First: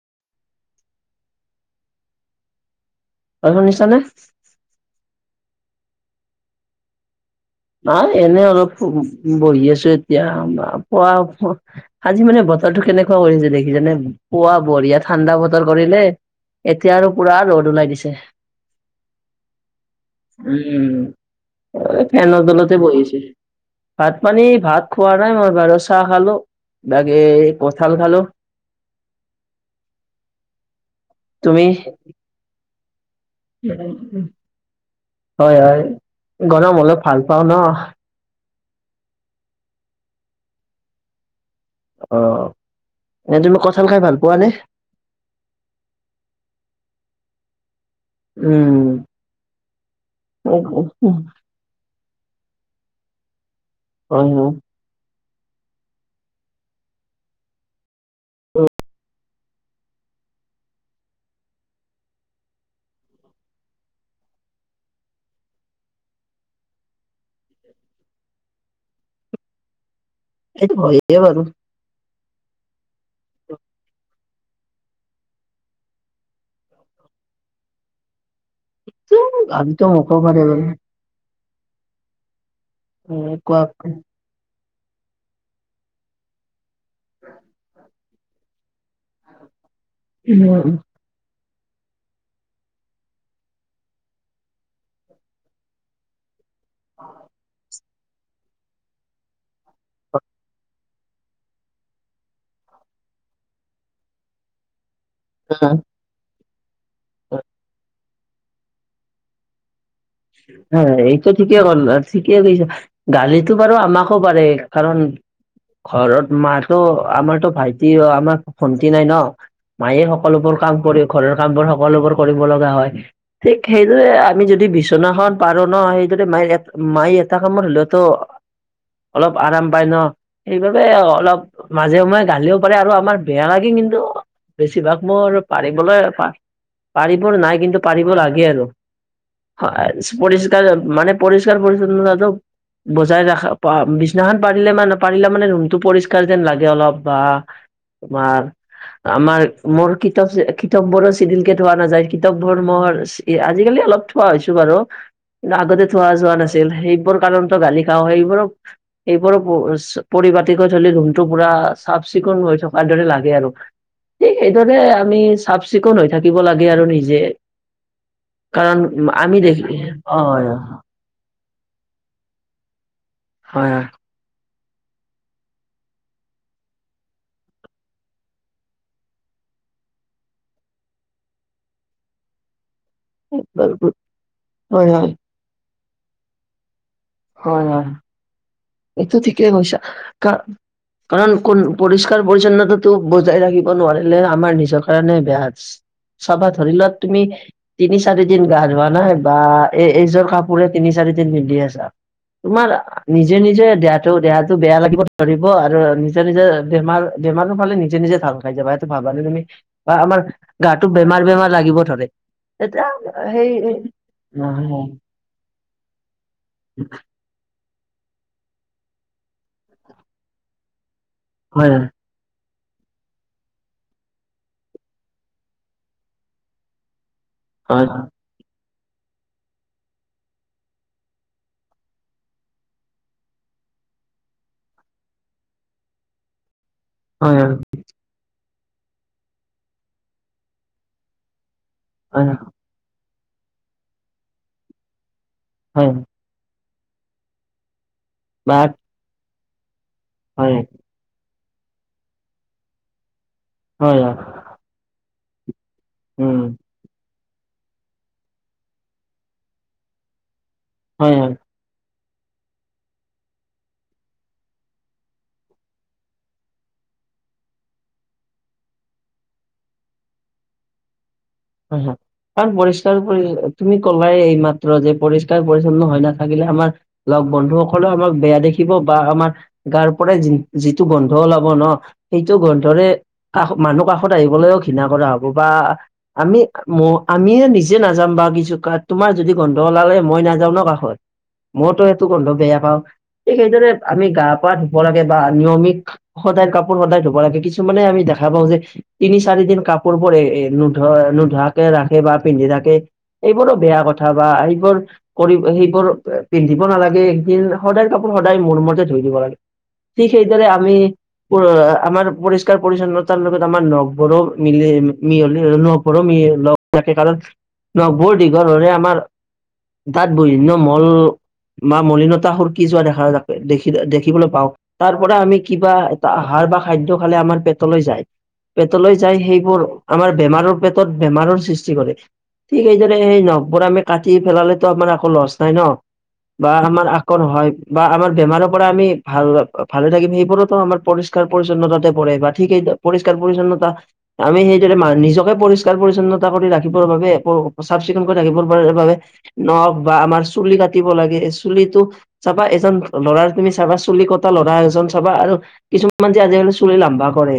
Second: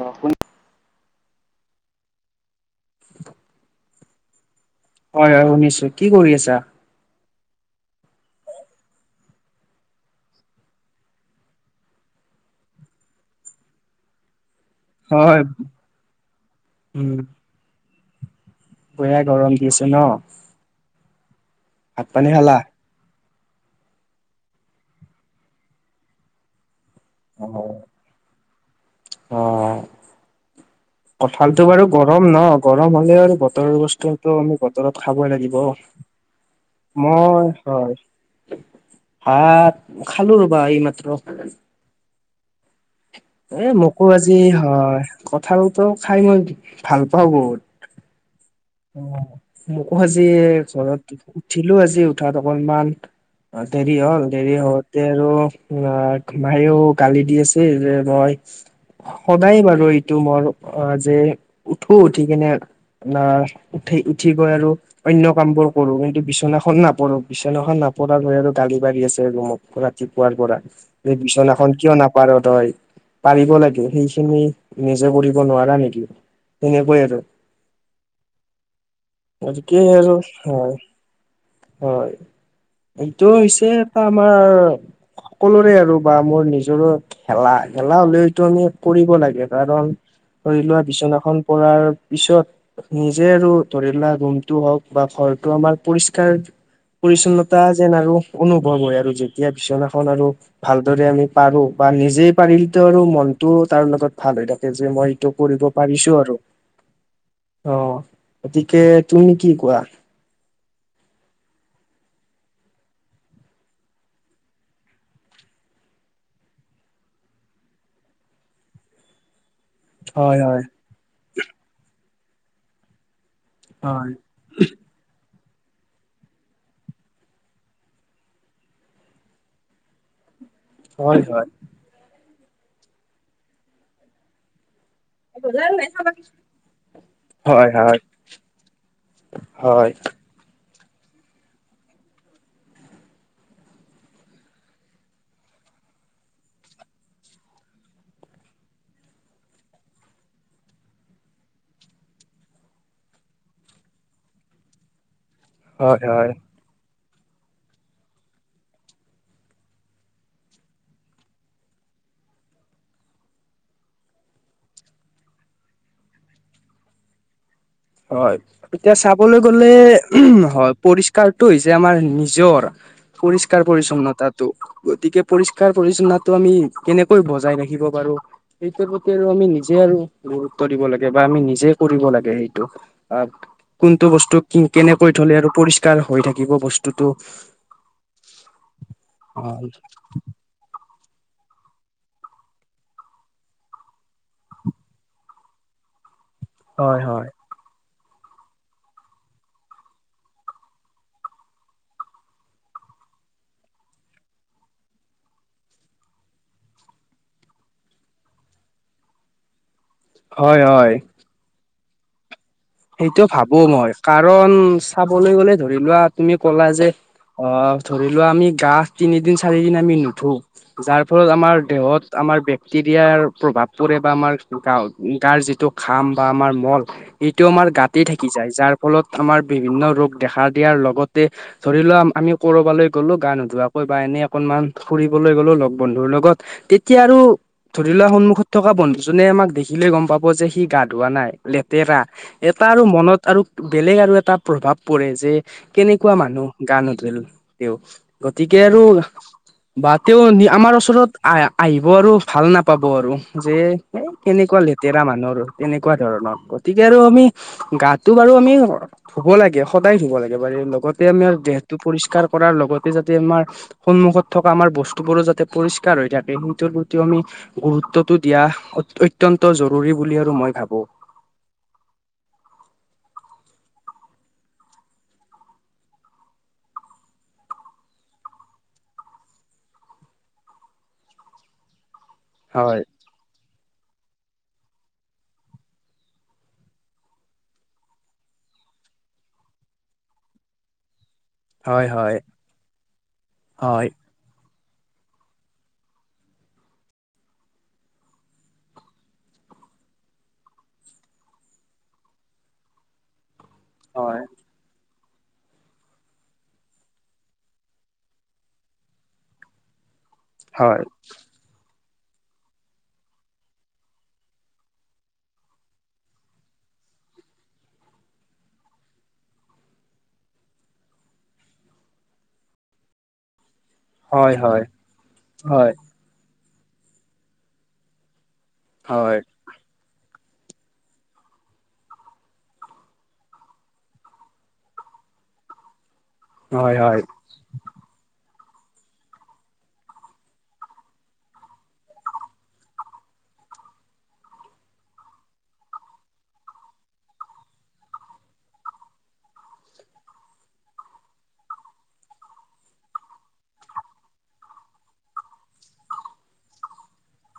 অ', [unintelligible] অ', শুনিছ নে? হয় হয় শুনিছোঁ। কি কৰি আছা? আ এনে অলপ ব- বহি আছোঁ এতিয়া। [unintelligible] আজি মানে বত ৰটো কেনেকুৱা কৰিছে দেখিছেনে? পুৱা বঢ়িয়া ঠাণ্ডা হয় বতৰ কৰিলে। এতিয়া আৰু উম পুৰা ৰ'দ ওলাই দিছে। বঢ়িয়া গৰম দিছে ন উম। ভাত [unintelligible] পানী ফেনৰ খালা তলতে বহি আছিলে। ভাত পানী ভাত খোৱা নাই মই বাৰু, চাহ খালোঁ। বাকী কঠাল খালোঁ। অ'। কঁঠালটো তুমি? বাৰু গৰম ন। গৰম হ'লে আৰু বতৰৰ বস্তুটো আমি বতৰত খাবই হয়, লাগিব। হয়। গৰম হ'লে ভাল পাওঁ মই ন হয়। ভাত খালোঁ ৰবা এইমাত্ৰ। অ'। এনে তুমি এ কঁঠাল খাই মোকো ভাল আজি পোৱা নে? হয় কঁঠালটো খাই মই ভাল পাওঁ বহুত। উম, অ', মোকো আজি ঘৰত উঠিলোঁ আজি উঠাত অকনমান আ দেৰি হ'ল, হয়, হয় দেৰি হওঁতে আৰু উম, আ- মায়েও গালি দি আছে যে মই সদায় বাৰু এইটো মোৰ অ', যে উঠো উঠি কিনে না উঠি উঠি গৈ আৰু অন্য কামবোৰ কৰোঁ। কিন্তু বিচনাখনো নাপাৰোঁ বিচনাখন নাপ [unintelligible] লৈ আৰু গালি পাৰি আছে মোক। ৰাত তিপুৱাৰ পৰা এইটো এই হয়ে বাৰু। বিচনাখন কিয় নাপাৰ তই? পাৰিব লাগে সেইখিনি নিজে কৰিব নোৱাৰাঁ নেকি? তেনেকৈয়ে আৰু আমিতো [unintelligible] আৰু মুখবাৰে হয়। হয়। এইটো হৈছে এটা আমাৰ সকলোৰে আৰু বা মোৰ নিজৰোঁ খেলা। খেলা হলেওঁটো আমি কৰিব লাগে। কাৰণ ধৰি লোৱাঁ বিচনাখন কৰাৰ পিছত নিজে আৰু ধৰিলা ৰুমটো হওঁক বা ঘৰটো আমাৰ পৰিষ্কাৰ পৰিচ্ছন্নতা যেন আৰু অনুভৱ হয় আৰু যেতিয়া বিচনাখন আৰু ভালদৰে আমি পাৰোঁ বা নিজে পাৰিলতোঁ আৰু মনটো তাৰ লগত ভাল হৈ থাকে যে মই এইটো কৰিব পাৰিছোঁ আৰু। অ', গতিকে তুমি কি কোৱা? হয়। এইটো ঠিকেই গ'ল ঠিকেই কৰিছে গালিতো বাৰু আমাকো পাৰে কাৰণ ঘৰত মাৰটো আমাৰতোঁ ভাইটি আ আমাৰ ভন্টি নাই ন। মায়ে হয় সকলোবোৰ হয় কাম কৰি ঘৰৰ কাম বোৰ সকলোবোৰ কৰিব লগা হয়। ঠিক সেইদৰে হয় আমি যদি বিচো নাখন পাৰোঁ ন সেইটোতে মায়ে এক মায়ে এটা কামত হলেওঁতো অলপ আৰাম পাই ন। সেইবাবে হয় হয় অলপ মাজে সময়ে গালিওঁ পাৰে আৰু আমাৰ বেয়া লাগে, কিন্তু বেছিভাগ মোৰ আৰু হয় পাৰিবলে পা পাৰিব নাই, কিন্তু হয় পাৰিব লাগে আৰু। হয় [unintelligible] পৰিষ্কাৰ মানে পৰিষ্কাৰ পৰিচ্ছন্নতাটো বজাই ৰাখা পা বিছনাখন পাৰিলে মানে পাৰিলে মানে ৰুমটো পৰিষ্কাৰ যেন লাগে অলপ বা তোমাৰ আমাৰ মোৰ কিতাপ চি কিতাপবোৰোঁ চিজিলকে থোৱা নাযায়। কিতাপবোৰ মোৰ চি আজিকালি অলপ খোৱা হৈছোঁ বাৰু কিন্তু আগতে হয় থোৱা হয় যোৱা নাছিল সেই [unintelligible] কাৰণতো গালি খাওঁ হয়। সেইবোৰক এইবোৰ পৰিচ পৰিপাটিকৈ থলে ৰুমটো পুৰা চাফ চিকুণ হৈ থকাৰ দৰে লাগে আৰু। ঠিক সেইদৰে আমি চাফ চিকুণ হৈ থাকিব লাগে আৰু নিজে। হয়। কাৰণ এতিয়া আমি চাবলৈ দেখি গ'লে [inaudible] হয় পৰিষ্কাৰ টো হৈছে আমাৰ নিজৰ পৰিষ্কাৰ হয়, পৰিছন্নতাটো। গতিকে পৰিষ্কাৰ পৰিছন্নটো আমি কেনেকৈ বজাই ৰাখিব পাৰোঁ, সেইটোৰ প্ৰতি আৰু আমি নিজে আৰু গুৰুত্ব দিব লাগে বা আমি নিজে কৰিব লাগে সেই সেইটো কোনটো বস্তু হয়, কেনেকৈ হয়, থলে আৰু পৰিষ্কাৰ হৈ থাকিব বস্তু হয়, হয়, টোতো এইটো ঠিকেই কৈছা কাৰণ কোন পৰিষ্কাৰ পৰিচন্নতাটো বজাই ৰাখিব নোৱাৰিলে আমাৰ নিজৰ কাৰণে বেয়া আছে। চাবা ধৰি লক হয় তুমি তিনি চাৰি দিন গা ধোৱা নাই বা এই এইযোৰ কাপোৰে তিনি চাৰিদিন পিন্ধি আছা। তোমাৰ নি নিজে নিজে দেহাটো দেহাটো বেয়া লাগিব ধৰিব আৰু নিজে নিজে বেমাৰ বেমাৰটো পালে নিজে নিজে ভাল খাই যাবা সেইটো ভাবা নে তমি, বা আমাৰ হয় গাটো হয় বেমাৰ বেমাৰ লাগিব ধৰে। তেতিয়া সেইটো ভাবোঁ মই কাৰণ সেই চাবলৈ গ'লে ধৰি লোৱা তুমি ক'লা যে অ, ধৰি লোৱা আমি গা তিনিদিন চাৰিদিন আমি নুধো যাৰ ফলত আমাৰ হয় দেহত আমাৰ তেৰিয়াৰ প্ৰভাৱ পুৰে বা আমাৰ গা গাৰ যিটো খাম বা আমাৰ মল এইটো আমাৰ হয় গাতেই থাকি যায় যাৰ ফলত আমাৰ বিভিন্ন ৰোগ দেখা দিয়াৰ লগতে ধৰি লোৱা আমি কৰবালৈ গ'লো গা নোধোৱাকৈ বা এনে অকনমান ফুৰিবলৈ গ'লো লগ বন্ধুৰ লগত তেতিয়া আৰু হয় ধৰি লোৱা সন্মুখত থকা বন্ধু জনে আমাক দেখিলে গম পাব যে সি গা ধোৱা নাই লেতেৰা হয় এটা আৰু মনত আৰু বেলেগ আৰু এটা প্ৰভাৱ পৰে যে হয় কেনেকুৱা মানুহ গা নুধুল তেওঁ। গতিকে বাট আৰু বা তেওঁ হয় আমাৰ ওচৰত আ, আহিব আৰু ভাল নাপাব আৰু যে হয় এ কেনেকুৱা লেতেৰা মানুহ আৰু। তেনেকুৱা ধৰণৰ, উম গতিকে আৰু আমি গাটো বাৰু আমি ধুব লাগে সদায় ধুব লাগে। একেবাৰে লগতে হয় আমাৰ হয় দেহটো পৰিষ্কাৰ পৰিষ্কাৰ কৰাৰ লগতে যাতে আমাৰ সন্মুখত থকা আমাৰ বস্তু বোৰো যাতে পৰিষ্কাৰ হৈ থাকে সেইটোৰ প্ৰতি গুৰুত্বটো দিয়া অত্যন্ত জৰুৰী বুলি আৰু মই ভাবো। হয়, হয়। কাৰণ পৰিষ্কাৰ তুমি কলাই এইমাত্ৰ যে পৰিষ্কাৰ পৰিচ্ছন্ন হৈ নাথাকিলে আমাৰ লগ বন্ধুসকলে আমাক বেয়া দেখিব বা আমাৰ গাৰ পৰাই যিটো গন্ধ ওলাব ন সেইটো হয় গোন্ধৰে কাষ মানুহ কাষত আহিবলৈও ঘৃণা কৰা হব বা আমি ম আমি নিজে নাযাম বাাৰু কিছু তোমাৰ যদি গন্ধ ওলালে মই নাযাওঁ ন কাষত। মইতো হয় সেইটো হয় গন্ধ বেয়া পাওঁ, ঠিক সেইদৰে হয় আমি গা ধুব লাগে বা নিয়মিত সদায় কাপোৰ সদায় ধুব লাগে কিছুমানে আমি দেখা পাওঁ যে তিনি চাৰি দিন কাপোৰবোৰ এ এ ধৰ নোধোৱাকে ৰাখে বা পিন্ধি ৰাখে এইবোৰো বেয়া কথা হয় বা এইবোৰ কৰি সেইবোৰ পিন্ধিব নালাগে এদিন সদায় কাপোৰ সদায় মোৰ মতে ধুই দিব লাগে। ঠিক সেইদৰে আমি হয় আমাৰ পৰিষ্কাৰ পৰিচ্ছন্নতাৰ লগত আমাৰ নখবোৰো মিলে মিয়লি নখবোৰো লগ থাকে কাৰণ নখবোৰ দীঘল হলে আমাৰ তাত বিভিন্ন মল বা মলিনতা সুৰকি যোৱা দেখা য দে দেখিবলৈ হয় পাওঁ, হয় তাৰ পৰা আমি হয় কিবা এটা আহাৰ বা খাদ্য খালে আমাৰ পেটলৈ যায়। পেটলৈ যাই হয় সেইবোৰ আমাৰ বেমাৰৰ পেটত বেমাৰৰ সৃষ্টি কৰে ঠিক সেইদৰে স নখবোৰ আমি কাটি পেলালেতো আমাৰ একো লচ নাই ন? বা হয় আমাৰ আক নহয় বা আমাৰ বেমাৰ পৰা আমি ভাল ভালে থাকিম সেইবোৰতো আমাৰ পৰিষ্কাৰ পৰিচ্ছন্নতাতে পৰে বা ঠিক স পৰিষ্কাৰ পৰিচ্ছন্ন আমি সেই দৰে নিজকে পৰিষ্কাৰ পৰিচ্ছন্নতা কৰি ৰাখিবৰ বাবে, চাফ চিকুণ কৰি ৰাখিবৰ বাবে নখ বা আমাৰ চুলি কাটিব লাগে, চুলিটো চাবা এজন ল'ৰাৰ তুমি চাবা চুলি কটা ল'ৰা এজন চাবা আৰু কিছুমান যে আজিকালি চুলি লামবা কৰে,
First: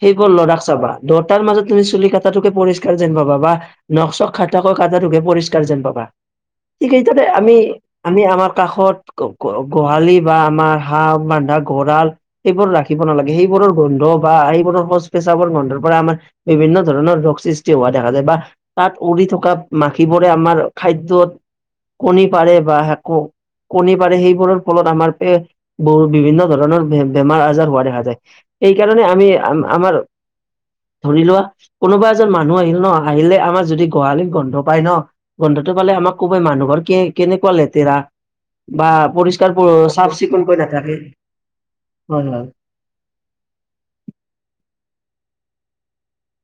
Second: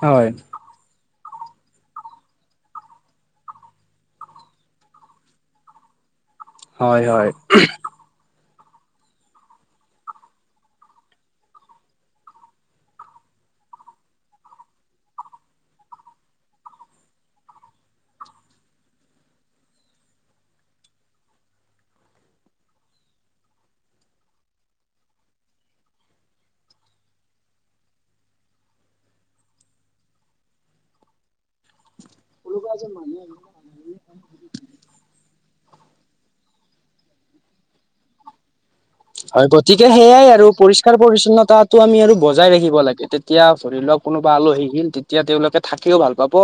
সেই হয় বোৰ ল'ৰাক চাবা তাৰ মাজত তুমি চুলি কটাতোকে পৰিষ্কাৰ যেন পাবা বা নক চখ খাটা কৈ কাটাতোকে পৰিষ্কাৰ যেন পাবা। হয় ঠিকেই তাতে হয় আমি আমি আমাৰ কাষত গ-গোহালি বা আমাৰ হাঁহ বন্ধা গৰাল এইবোৰ ৰাখিব নালাগে সেইবোৰ। [unintelligible] গোন্ধ বা সেইবোৰৰ শৌচ-পেচাবৰ গোন্ধৰ পৰা আমাৰ। বিভিন্ন ধৰণৰ ৰোগ সৃষ্টি হোৱা দেখা যায় বা তাত উৰি থকা মাখিবোৰে আমাৰ খাদ্যত। কণী পাৰে বা। [unintelligible] কণী পাৰে সেইবোৰৰ ফলত আমাৰ বহ বিভিন্ন ধৰণৰ বেমাৰ আজাৰ হোৱা দেখা যায়। এই কাৰণে আমি আম-আমাৰ। [inaudible] ধৰি লোৱা কোনোবা এজন মানুহ আহিল নহ আহিলে আমাৰ যদি গোহালিত গোন্ধ পায় নহ। গোন্ধটো পালে আমাক কবই মানুহ ঘৰ কে-কেনেকুৱা লেতেৰা। বা হয় পৰিষ্কাৰ গতিকে চাফ সেইয়াই আৰু চিকুণকৈ পৰিষ্কাৰ নাথাকে পৰিছন্নতাটো আমি আৰু হয় বজাই ৰাখিব লাগে তেতিয়া ধৰি লওঁক। কোনোবা আলহী আহিল তেতিয়া তেওঁলোকে থাকিও ভাল পাব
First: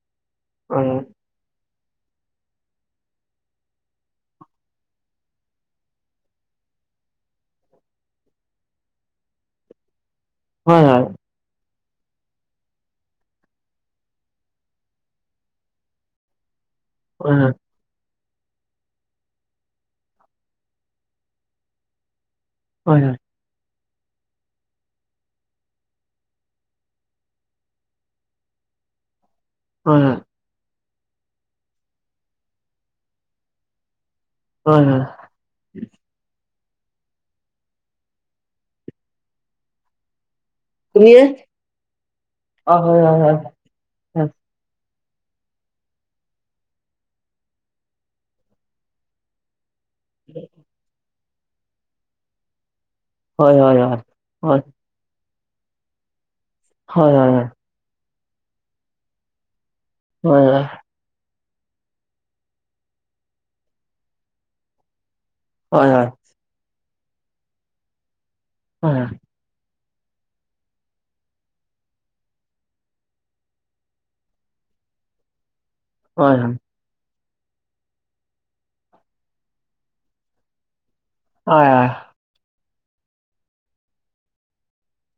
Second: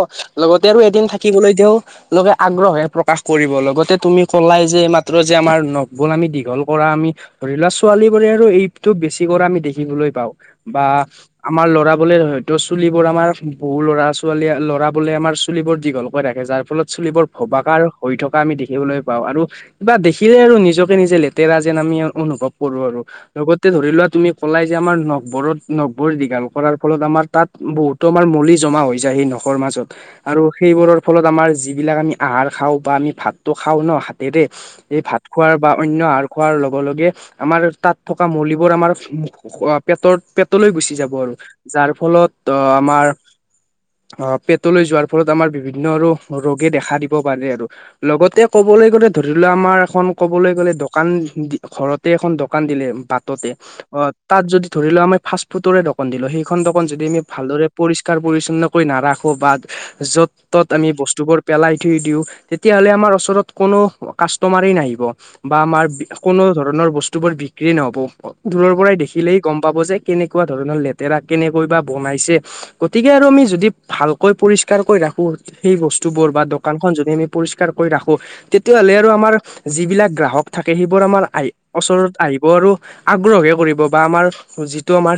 লগতে আৰু হয় এদিন থাকিবলৈ তেওঁ। লোকে আগ্ৰহে প্ৰকাশ কৰিব লগতে তুমি ক'লাই যে মাত্ৰ যে আমাৰ নখবোৰ আমি দীঘল কৰা আমি। ধৰি লোৱা ছোৱালীবোৰে আৰু এইটো বেছি কৰা আমি দেখিবলৈ পাওঁ হয় বা হয় আমাৰ ল'ৰা। বোলে হয়তো চুলিবোৰ আমাৰ বহু ল'ৰা-ছোৱালী ল'ৰা বোলে আমাৰ চুলিবোৰ দীঘলকৈ ৰাখে যাৰ ফলত। চুলিবোৰ ভবাকা আৰু। হৈ থকা আমি দেখিবলৈ পাওঁ আৰু কিবা দেখিলে আৰু নিজকে নিজে লেতেৰা যেন আমি অনুভৱ। কৰোঁ আৰু হয় হয় হয় লগত। [unintelligible] ধৰি লোৱা তুমি কলাই যে আমাৰ নখবোৰত নখবোৰ দীঘাল কৰাৰ ফলত আমাৰ তাত বহুতো আমাৰ মলি। জমা হৈ যায় সেই নখ। খৰ মাজত হয় আৰু সেইবোৰৰ ফলত আমাৰ যিবিলাক আমি আহাৰ খাওঁ বা আমি ভাতটো খাওঁ নহ। দেৰে হয় হয় হয় হয় এই হয় ভাত খোৱা বা অন্য আহাৰ খোৱাৰ লগে লগে। আমাৰ তাত থকা মলিবোৰ আমাৰ পেটৰ, পেট। তলৈ গুচি যাব তুমিয়ে আৰু যাৰ ফলত অ হয় আমাৰ হয় হয় অ পেটলৈ যোৱাৰ। ফলত আমাৰ বিভিন্ন আৰু ৰোগে দেখা দিব পাৰে আৰু লগতে ক'বলৈ গ'লে ধৰি লোৱা আমাৰ। এখন কবলৈ গ'লে দোকান ঘৰতে এখন দোকান দিলে আৰু। বাটতে হয় হয় হয় হয় অ তাত যদি ধৰি লোৱা আমি ফাষ্ট-ফুডৰে দোকান দিলো সেইখন দোকান যদি হয় আমি হয় ভালদৰে পৰি ষ্কাৰ পৰিছন্ন কৈ কৰি নাৰাখো বা য'ত হয় হয় হয় ত'ত আমি বস্তুবোৰ। পেলাই থৈ দিও তেতিয়াহলে আমাৰ ওচৰত কোনো কাষ্টমাৰেই নাহিব। বা হয় হয় হয় হয় আমাৰ হয় কোনো ধৰণৰ বস্তু বোৰ বিক্ৰী নহব দূৰৰ পৰাই দেখিলেই গম পাব যে। কেনেকুৱা ধৰণৰ লেতেৰা কেনেকৈ বা বনাইছে গতিকে আৰু আমি যদি ভালকৈ পৰিষ্কাৰ কৈ ৰাখোঁ। সেই বস্তুবোৰ হয় হয় হয় বা দোকানখন যদি আমি। পৰিষ্কাৰ কৰি ৰাখোঁ তেতিয়াহ'লে আৰু আমাৰ যিবিলাক গ্ৰাহক থাকে সেইবোৰ আমাৰ। [unintelligible] ওচৰত আহিব আৰু। আগ্ৰহ হে কৰিব বা আমাৰ যিটো আমাৰ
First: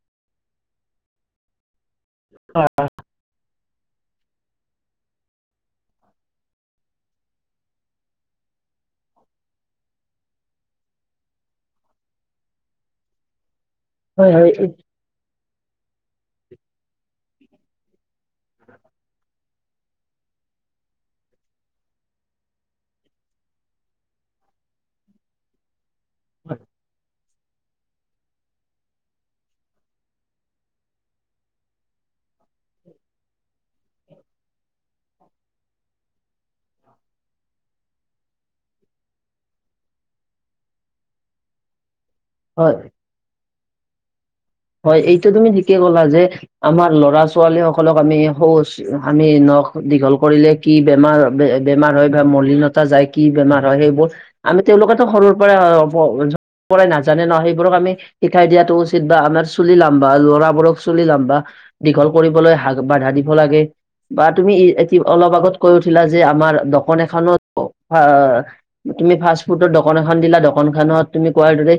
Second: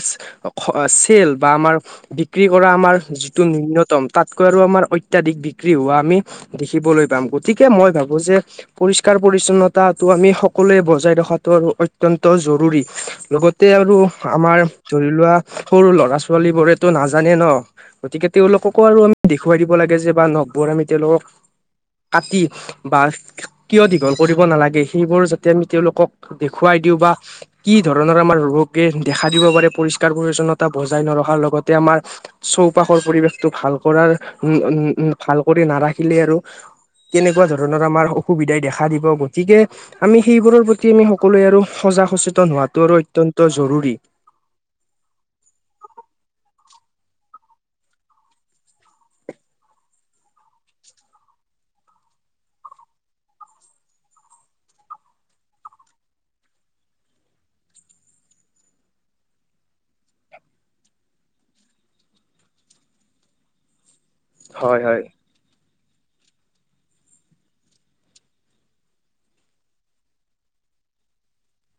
চেল বা আমাৰ। বিক্ৰী কৰা আমাৰ যিটো নূন্য তম তাতকৈ আৰু আমাৰ অত্যাধিক বিক্ৰী হোৱা আমি দেখিবলৈ পাম গতিকে মই ভাবোঁ যে। পৰিষ্কাৰ পৰিছন্নতাটো আমি সকলোৱে বজাই ৰখ খাটো আৰু অত্যন্ত জৰুৰী লগতে আৰু হয় আমাৰ হয় ধৰি লোৱা। সৰু ল'ৰা-ছোৱালী বোৰেতো নাজানে নহ। গতিকে তেওঁলোককো আৰু আমি দেখুৱাই দিব লাগে যে বা নখবোৰ আমি তেওঁলোকক। কাটি বা কিয় দীঘল কৰিব নালাগে সেইবোৰ যাতে আমি তেওঁলোকক। দেখুৱাই দিওঁ বা। কি ধৰণৰ আমাৰ ৰোগে দেখা দিব পাৰে পৰিষ্কাৰ পৰিছন্নতা বজাই নৰখাৰ লগতে আমাৰ। চৌপাশৰ পৰিৱেশটো ভাল কৰাৰ উম উম ভাল কৰি নাৰাখিলে আৰু। কেনেকুৱা ধৰণৰ আমাৰ অসুবিধাই দেখা দিব গতিকে আমি সেইবোৰৰ প্ৰ তি আমি সকলোৱে আৰু সজাগ সচেতন হয় হোৱাটো আৰু অত্যন্ত জৰুৰী। হয় এইটো তুমি ঠিকে ক'লা যে আমাৰ। ল'ৰা-ছোৱালী সকলক আমি শৌচ আমি নখ দীঘল কৰিলে কি বেমাৰ-বেমাৰ। হয় বা মলিনতা যায় কি বেমাৰ হয় সেইবোৰ আমি তেওঁলোকেতো সৰুৰ পৰা। [unintelligible] পৰাই নাজানে নহ সেইবোৰক আমি শিকাই দিয়াটো উচিত বা আমাৰ। চুলি লামবা ল'ৰাবোৰক চুলি লমবা দীঘল কৰিবলৈ হাক বাধা দিব লাগে বা তুমি হয় এ হয় অলপ আগত কৈ উথিলা যে আমাৰ দকন এখনোত তুমি ফাষ্ট ফুডৰ দকন এখন দিলা দোকান খ তুমি কোৱাৰ দৰে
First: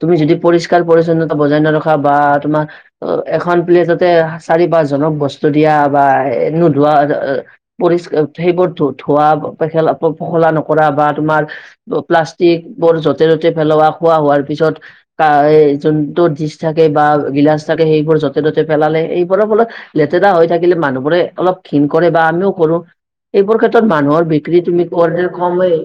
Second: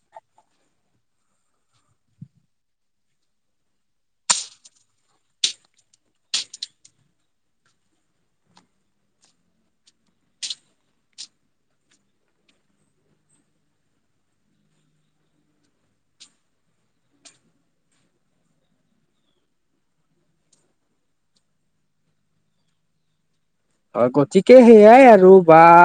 তুমি যদি পৰিষ্কাৰ পৰিছন্নতা বজাই নৰখা বা তোমাৰ অ এখন প্লেটতে চাৰি পাঁচ জনক বস্তু দিয়া বা নোধোৱা বা পৰিষ্ সেইবোৰ ধ ধোৱাে পখেলা নকৰা বা তোমাৰ প্লাষ্টিক বোৰ য'তে য'তে পেলোৱা খোৱা হোৱাৰ পিছত যোনটো থাকে বা গিলাচ থাকে সেইবোৰ যতে ত'তে পেলালে এইবোৰ অলপ লেতেৰা হৈ থাকিলে মানুহবোৰে অলপ ঘিণ কৰে বা আমিও কৰো এইবোৰ ক্ষেত্ৰত হয় মানুহৰ গতিকে বিক্ৰী তুমি সেইয়াই আৰু কম বা হৈ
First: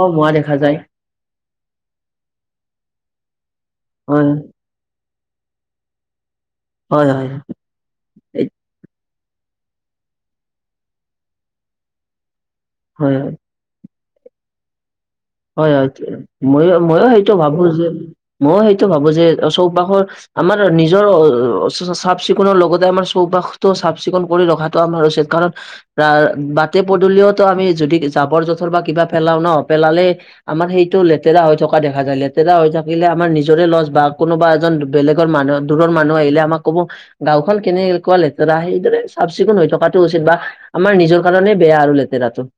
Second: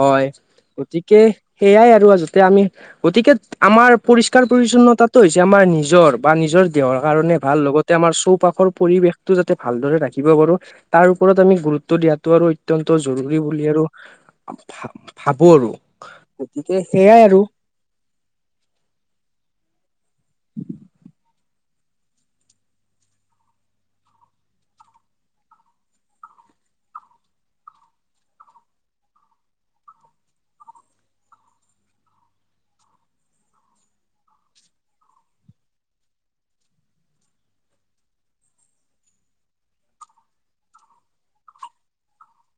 কম হোৱা দেখা যায় গতিকে সেইয়াই যতে আমি গতিকে আমাৰ পৰিষ্কাৰ হয় পৰিছন্নতাত হৈছে আমাৰ নিজৰ বা নিজৰ দেহৰ হয় কাৰণে হয় ভাল লগতে আমাৰ চৌপাশৰ পৰিৱেশ টো যাতে ভালদৰে ৰাখিব পাৰো তাৰ ওৰত আমি গুৰুত্ব দিয়াতটো আৰু অত্যন্ত হয় জৰুৰী বুলি আৰু আ হয় হয় ময় ময়ো সেইটো আৰু ভাবো যে ময়ো সেইটো ভাবো যে চৌপাশৰ আমাৰ নিজৰ চাফ চিকুণৰ লগতে আমাৰ চৌপাশতটো চাফ চিকুণ কৰি ৰখাটো আমাৰ উচিত কাৰণ আহ বাটে পদূলিয়েওতো আমি যদি জাবৰ জোথৰ বা কিবা পেলাও ন পেলালে আমাৰ সেইটো লেতেৰা হৈ থকা দেখা যায় লেতেৰা হৈ থাকিলে আমাৰ নিজৰে লছ বা কোনোবা এজন বেলেগৰ মানুহ দূৰৰ মানুহ আহিলে আমাক ক'ব গাওখন কেনেকুৱা লেতেৰা সেইদৰে চাফ চিকুণ হৈ থকাটো উচিত বা আমাৰ নিজৰ কাৰণে বেয়া আৰু লেতেৰাটো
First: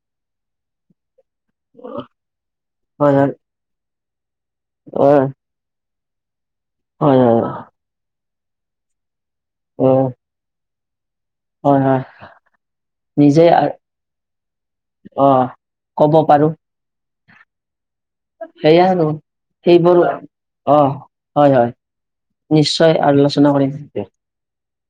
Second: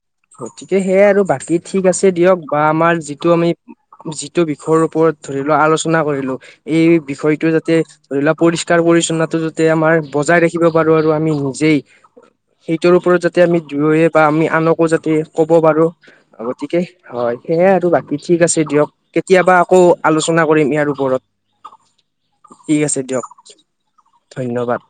তিকে সেইয়াই আৰু বাকী ঠিক আছে দিয়ক বা আমাৰ হয় যিটো হয় আমি যিটো বিষয়ৰ ওপৰত হয় ধৰিলোৱা আলোচনা কৰিলো এই হয় বিষয়টো হয় যাতে ধৰি লোৱা পৰিষ্কাৰ পৰি্ছন্নতটো যাতে আমাৰ হয় বজাই ৰাখিব পাৰো আমি নিজেই হয় হয় সেইটোৰ ওপৰত যাতে নিজে আমি আ- দুয়ো এ বা আনক তাপাছত কি অ কব পাৰো ক'ব পাৰো গতিকে হয় সেইয়াই আৰু বাকী ঠিক আছে সেয়াই দিয়ক আৰু কেতিয়াবা আকৌ সেইবোৰ আলোচনা কৰিম অ ইয়াৰ ওপৰত হয় হয় ঠিক নিশ্চয় আছে দিয়ক আলোচনা কৰিম। ধন্যবাদ